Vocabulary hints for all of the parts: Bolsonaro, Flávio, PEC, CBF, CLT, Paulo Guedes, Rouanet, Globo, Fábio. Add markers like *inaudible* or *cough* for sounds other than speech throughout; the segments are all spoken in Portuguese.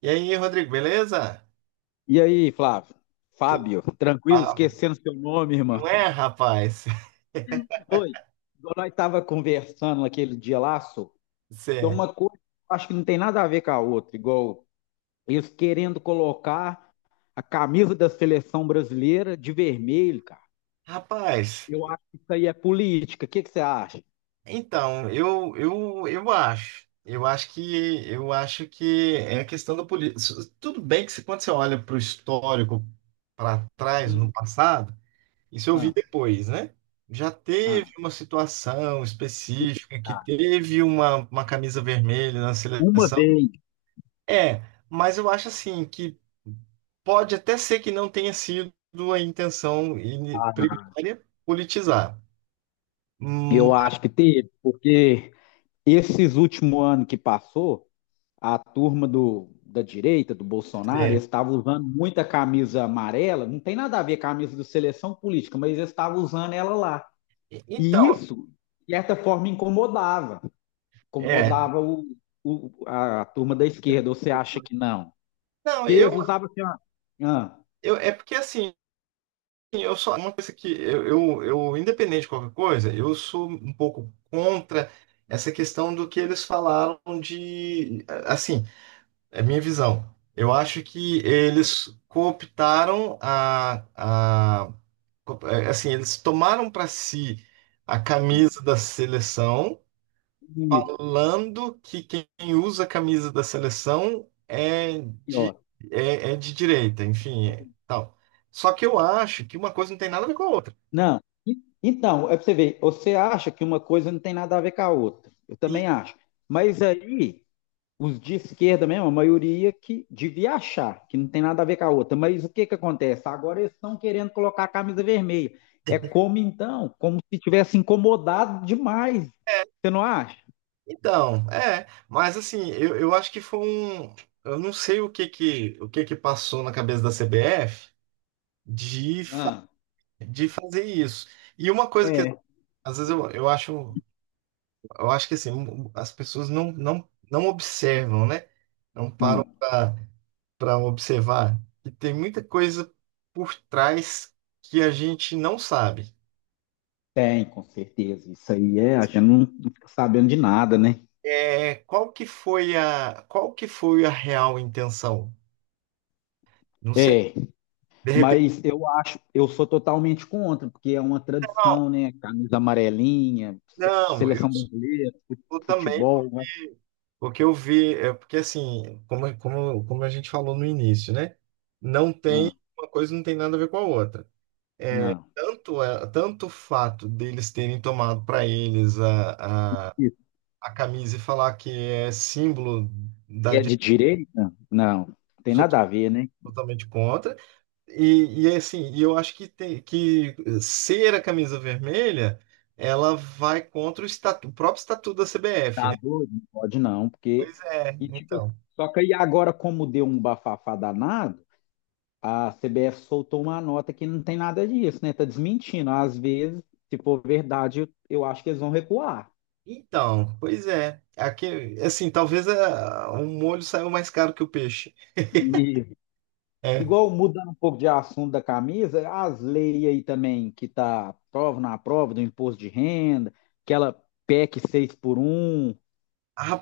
E aí, Rodrigo, beleza? E aí, Flávio? Tu... Fábio, tranquilo, Ah, esquecendo seu nome, irmão. não é, rapaz? *laughs* Oi, igual nós estava conversando naquele dia lá, só, Cê... tem é. uma coisa que eu acho que não tem nada a ver com a outra, igual eles querendo colocar a camisa da seleção brasileira de vermelho, cara. Rapaz, Eu acho que isso aí é política. O que que você acha? então, eu acho. Eu acho que é a questão da política. Tudo bem que quando você olha para o histórico para trás, no Hum. passado, isso eu vi Ah. depois, né? Já teve Ah, uma situação específica que tá. teve uma camisa vermelha na Uma seleção. vez. É, mas eu acho assim que pode até ser que não tenha sido a primária politizar. Hum, Eu acho que teve, porque esses últimos anos que passou, a turma do, da direita, do Bolsonaro, é. eles estavam usando muita camisa amarela, não tem nada a ver com a camisa do seleção política, mas eles estavam usando ela lá. E Então, isso, de certa forma, incomodava. é. Incomodava a turma da esquerda, ou você acha que não? Não, Porque eles usavam assim, ó. Ah. eu é porque assim, eu só uma coisa que independente de qualquer coisa, eu sou um pouco contra essa questão do que eles falaram de assim, é a minha visão. Eu acho que eles cooptaram a, é, assim, eles tomaram para si a camisa Ah, da seleção, isso, falando que quem usa a camisa da seleção e de, ó. é de direita, enfim, é, tal. Só que eu acho que uma coisa não tem nada a ver com a outra. Não. Então, é pra você ver, você acha que uma coisa não tem nada a ver com a outra. Eu também Sim, acho. Mas aí, os de esquerda mesmo, a maioria que devia achar que não tem nada a ver com a outra. Mas o que, que acontece? Agora eles estão querendo colocar a camisa vermelha. É como então, como se tivesse incomodado demais. é. Você não acha? Então, é, mas assim, eu acho que foi um. Eu não sei o que que passou na cabeça da CBF de, fa- Ah. de fazer isso. E uma coisa que É. às vezes Eu acho que assim, as pessoas não observam, né? Não param Ah, para observar. E tem muita coisa por trás que a gente não sabe. tem, com certeza. Isso aí é, a gente não fica sabendo de nada, né? É, qual que foi a real intenção? Não sei. É, De repente, mas eu acho, eu sou totalmente contra, porque é uma não, tradição, né? Camisa amarelinha, se- não, eu seleção brasileira, fu- sou também, futebol. Eu acho- porque eu vi, é, porque assim, como a gente falou no início, né? Não tem, Ah, uma coisa não tem nada a ver com a outra. Não. Tanto o fato deles terem tomado para eles a camisa e falar que é símbolo Que da é direita, de direita? Não, eu tem sou nada a ver, né? totalmente contra. E eu acho que, tem, que ser a camisa vermelha, ela vai contra o próprio estatuto da CBF, Tá né? doido? Não pode não, porque. Pois é, E tipo, assim, então. só que aí agora, como deu um bafafá danado, a CBF soltou uma nota que não tem nada disso, né? Tá desmentindo. Às vezes, se for verdade, eu acho que eles vão recuar. Então, pois é. Aqui, assim, talvez a, o molho saiu mais caro que o peixe. E, É. igual mudando um pouco de assunto da camisa, as leis aí também que tá prova na prova do imposto de renda, aquela PEC 6 por um,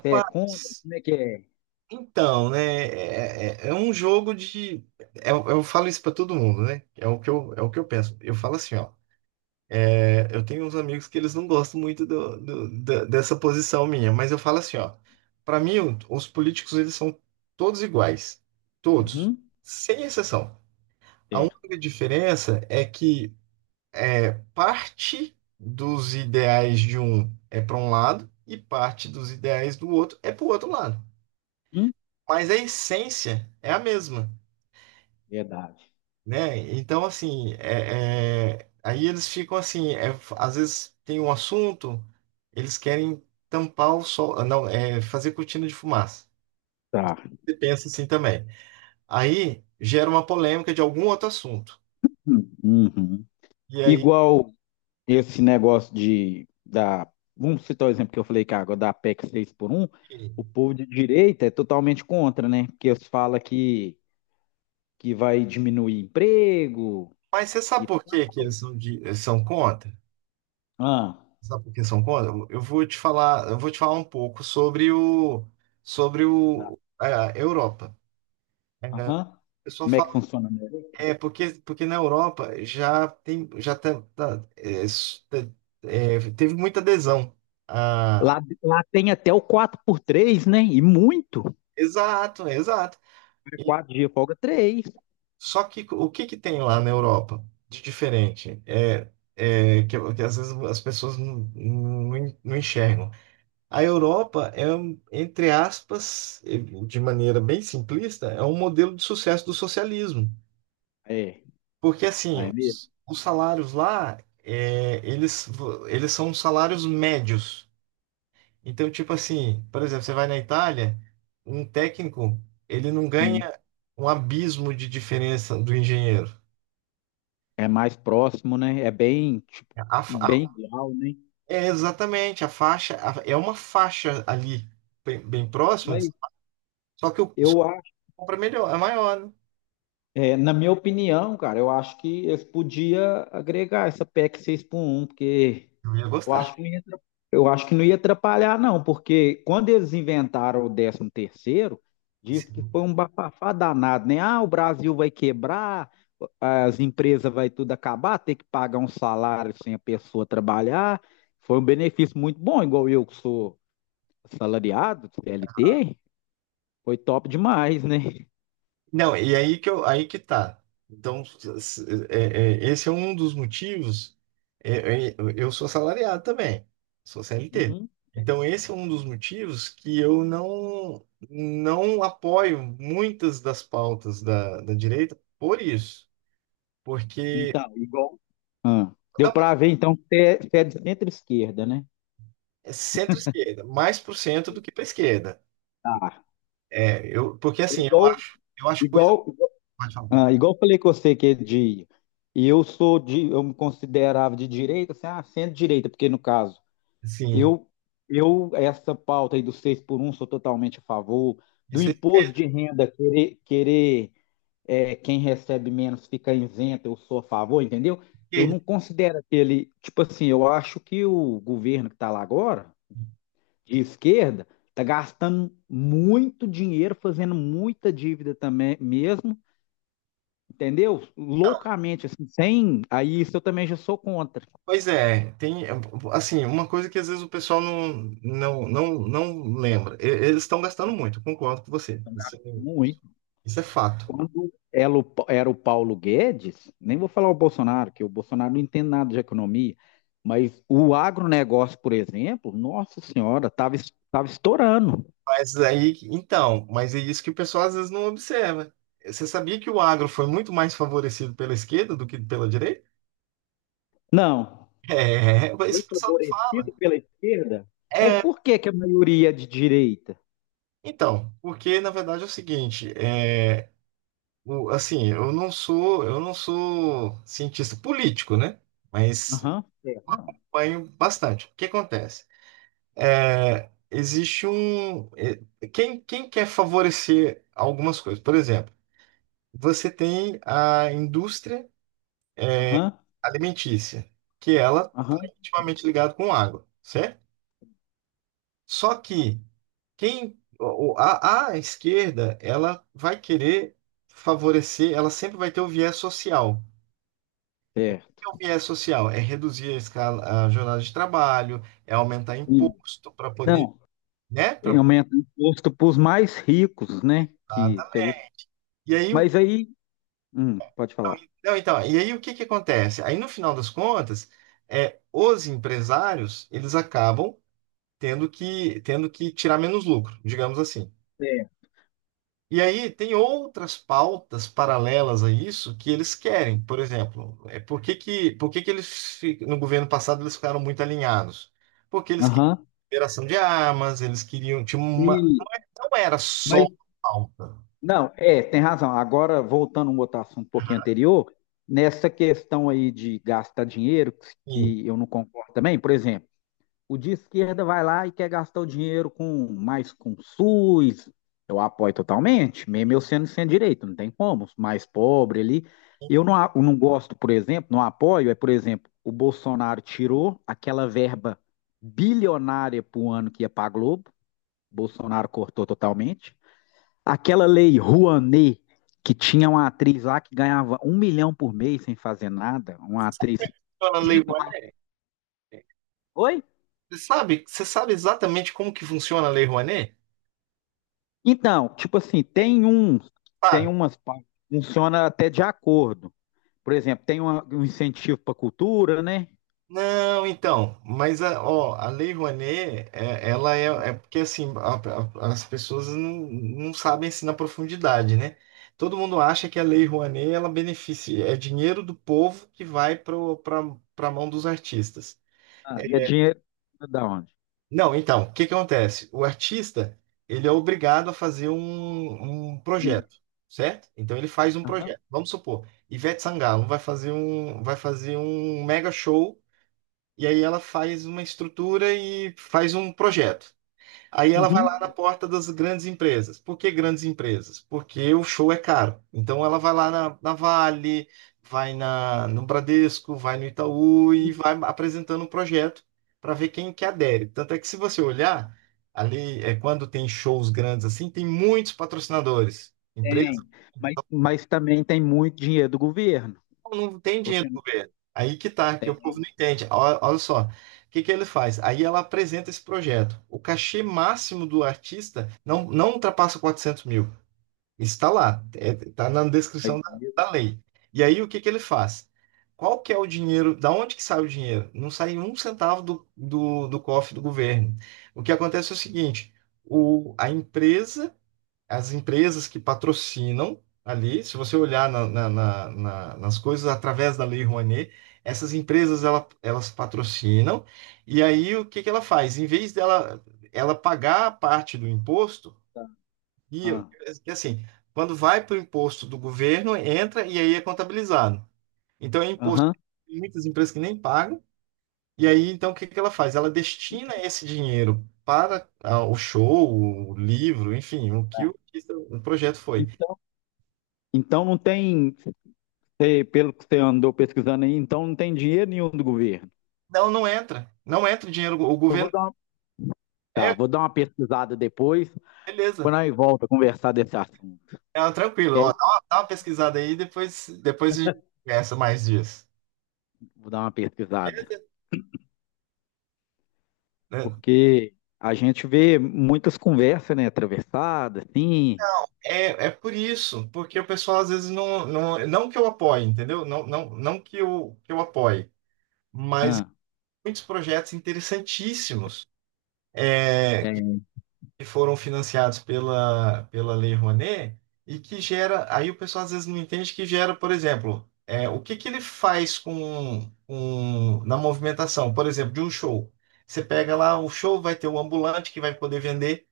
você é contra? Como é que é? Então, né, é um jogo de. Eu falo isso pra todo mundo, né? É o que eu, é o que eu penso. Eu falo assim, ó. É, eu tenho uns amigos que eles não gostam muito dessa posição minha, mas eu falo assim, ó. Pra mim, os políticos, eles são todos iguais. Todos. Uhum. Sem exceção. A Certo. única diferença é que é, parte dos ideais de um é para um lado e parte dos ideais do outro é para o outro lado. Mas a essência é a mesma. Verdade. Né? Então, assim, aí eles ficam assim, às vezes tem um assunto, eles querem tampar o sol, ah, não, é, fazer cortina de fumaça. Tá. Você pensa assim também. Aí gera uma polêmica de algum outro assunto. Hum. Uhum. E aí, Igual esse negócio de da. Vamos citar o exemplo que eu falei que agora da PEC 6 por um o povo de direita é totalmente contra, né? Porque eles falam que vai diminuir emprego mas você sabe e por tal. que que eles são, de, são contra? Ah, Sabe por que são contra? Eu vou te falar, eu vou te falar um pouco sobre o, sobre tá. o, a Europa. É, o Aham. pessoal Como é que fala. funciona? Né? É, porque na Europa já tem, já tá, tá, é, s- tá, é, teve muita adesão. Ah, Lá tem até o quatro por três, né? E muito. exato, exato. E, Quatro dias folga três. só que o que que tem lá na Europa de diferente? É, é que às vezes as pessoas não enxergam. A Europa é, um, entre aspas, eh, de maneira bem simplista, é um modelo de sucesso do socialismo. É, Porque lá assim, é mesmo. Os salários lá, é, eles são salários médios. Então, tipo assim, por exemplo, você vai na Itália, um técnico, ele não ganha um abismo de diferença do engenheiro. É mais próximo, né? É bem, tipo, A fa- bem igual, né? é exatamente, é uma faixa ali, bem, bem próxima, Mas só que o só eu que acho, compra melhor, é maior, né? é, na minha opinião, cara, eu acho que eles podiam agregar essa PEC seis por um porque Eu ia eu gostar. acho que não ia, atra- eu acho que não ia atrapalhar, não, porque quando eles inventaram o décimo terceiro, disse que foi um bafafá danado, né? Ah, o Brasil vai quebrar, as empresas vai tudo acabar, ter que pagar um salário sem a pessoa trabalhar. Foi um benefício muito bom, igual eu que sou assalariado, CLT, foi top demais, né? Não, aí que tá. Então, esse é um dos motivos. Eu sou assalariado também, sou CLT. Uhum. Então, esse é um dos motivos que eu não apoio muitas das pautas da direita por isso. Porque Então, igual. Ah, deu não, para ver, então, que você é de centro-esquerda, né? é centro-esquerda, mais pro centro do que para esquerda. Tá. É, eu, porque É. assim, Igual, eu acho coisa. igual, igual, Pode falar. ah, igual eu falei com você que é de. E eu sou de. Eu me considerava de direita, assim, ah, centro-direita, porque no caso, Assim, eu, essa pauta aí do 6 por um sou totalmente a favor. Do isso imposto de renda, querer, é, quem recebe menos fica isento, eu sou a favor, entendeu? Eu é. não considero aquele. Tipo assim, eu acho que o governo que está lá agora, de esquerda, está gastando muito dinheiro, fazendo muita dívida também mesmo, entendeu? Loucamente, assim, sem. Aí isso eu também já sou contra. Pois é, tem assim, uma coisa que às vezes o pessoal não lembra. Eles estão gastando muito, concordo com você. Então, Isso, gasta muito. isso é fato. Quando era o Paulo Guedes, nem vou falar o Bolsonaro, que o Bolsonaro não entende nada de economia, mas o agronegócio, por exemplo, nossa senhora, estava estourando. Mas aí, então, mas é isso que o pessoal às vezes não observa. Você sabia que o agro foi muito mais favorecido pela esquerda do que pela direita? *laughs* Não, É, mas foi isso o pessoal não fala. favorecido pela esquerda, mas É, por que, que a maioria é de direita? então, porque na verdade é o seguinte, é, o, assim, eu não sou cientista político, né? Mas Aham, é, não. acompanho bastante. O que acontece? É, existe um. É, quem quer favorecer algumas coisas? Por exemplo, você tem a indústria Aham. alimentícia, que ela é Aham, intimamente ligada com água, certo? Só que a esquerda, ela vai querer favorecer, ela sempre vai ter o viés social. O é. que é o viés social? É reduzir a escala, a jornada de trabalho, é aumentar E, imposto para poder, não, né? e aumenta o imposto para os mais ricos, né? Que seria, os- E aí, o. mas aí, pode falar. Não, então, e aí o que que acontece? Aí no final das contas, é, os empresários, eles acabam tendo que tirar menos lucro, digamos assim. É. E aí tem outras pautas paralelas a isso que eles querem. Por exemplo, é, por que que eles, no governo passado, eles ficaram muito alinhados? Porque eles queriam Aham. liberação de armas, eles queriam, tinha E, uma, não era só mas pauta. não, é, tem razão. Agora, voltando a um outro assunto um pouquinho anterior, nessa questão aí de gastar dinheiro, Sim. que eu não concordo também, por exemplo. O de esquerda vai lá e quer gastar o dinheiro com mais com SUS. Eu apoio totalmente, mesmo eu sendo sem direito, não tem como, mais pobre ali. Eu não gosto, por exemplo, não apoio, é, por exemplo, o Bolsonaro tirou aquela verba bilionária para o ano que ia para a Globo, Bolsonaro cortou totalmente. Aquela Lei Rouanet, que tinha uma atriz lá que ganhava 1 milhão por mês sem fazer nada, uma atriz. Então, a Lei Rouanet, Oi? Você sabe exatamente como que funciona a Lei Rouanet? Então, tipo assim, tem um, tem Sabe? umas partes que funciona até de acordo. Por exemplo, tem um incentivo para cultura, né? Não, então, mas a, ó, a Lei Rouanet, é, ela é, é porque assim, as pessoas não sabem assim na profundidade, né? Todo mundo acha que a Lei Rouanet, ela beneficia, é dinheiro do povo que vai para a mão dos artistas. Ah, e é É, dinheiro da onde? não, então, o que que acontece? O artista, ele é obrigado a fazer um E, projeto, certo? Então ele faz um aham, projeto. Vamos supor, Ivete Sangalo vai fazer um mega show. E aí ela faz uma estrutura e faz um projeto. Aí ela vai lá uhum, na porta das grandes empresas. Por que grandes empresas? Porque o show é caro. Então ela vai na Vale, no Bradesco, vai no Itaú e e vai apresentando um projeto para ver quem que adere. Tanto é que se você olhar, ali é quando tem shows grandes assim, tem muitos patrocinadores. tem, mas também tem muito dinheiro do governo. Não tem dinheiro Você do não governo. Aí que tá, que o povo tem não entende. Olha só, o que que ele faz? Aí ela apresenta esse projeto. O cachê máximo do artista não ultrapassa 400 mil. Isso está lá, está na aí descrição dinheiro. da lei. E aí o que que ele faz? Qual que é o dinheiro? Da onde que sai o dinheiro? Não sai um centavo do cofre do governo. O que acontece é o seguinte: o, a empresa as empresas que patrocinam ali, se você olhar nas coisas através da Lei Rouanet, essas empresas elas patrocinam, e aí o que que ela faz? Em vez dela ela pagar a parte do imposto, Tá. e Ah, e assim, quando vai para o imposto do governo, entra e aí é contabilizado. Então é imposto, aham. tem muitas empresas que nem pagam, e aí então o que que ela faz? Ela destina esse dinheiro para ah, o show, o livro, enfim, o que o projeto foi. Então, não tem, pelo que você andou pesquisando aí, então não tem dinheiro nenhum do governo. Não, não entra. Não entra o dinheiro. O Eu governo. vou dar uma, tá, É, vou dar uma pesquisada depois, beleza. quando nós volta a conversar desse assunto. É, tranquilo. É. Ó, dá uma pesquisada aí, depois, depois a gente conversa mais disso. Vou dar uma pesquisada. Beleza? Né? Porque a gente vê muitas conversas, né? Atravessadas, assim. É, é por isso, porque o pessoal às vezes não que eu apoie, entendeu? Não que que eu apoie, mas Ah, muitos projetos interessantíssimos. É, tem. que foram financiados pela Lei Rouanet e que gera, aí o pessoal às vezes não entende que gera, por exemplo, é, o que que ele faz na movimentação, por exemplo, de um show. Você pega lá o show, vai ter o ambulante que vai poder vender,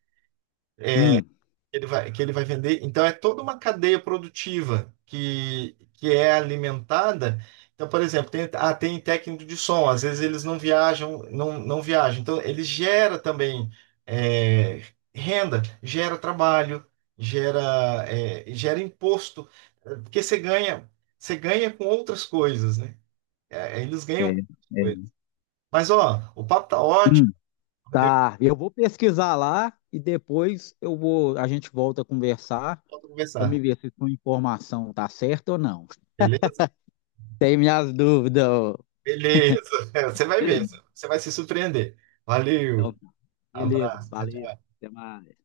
Hum, ele vai, que ele vai vender. Então, é toda uma cadeia produtiva que é alimentada. Então, por exemplo, tem, ah, tem técnico de som, às vezes eles não viajam, não viajam. Então, ele gera também é, renda, gera trabalho, gera, é, gera imposto, é, porque você ganha com outras coisas, né? É, eles ganham com tem. outras coisas. tem. Mas, ó, o papo tá ótimo, Hum. Rodrigo, Tá, eu vou pesquisar lá e depois eu vou, a gente volta a conversar pode para me conversar. ver se sua informação tá certa ou não. Beleza? Tem minhas dúvidas. Beleza. *laughs* Você vai ver. Você vai se surpreender. Então, Valeu. tá. Beleza, Abraço. Tchau, valeu. tchau. Até mais.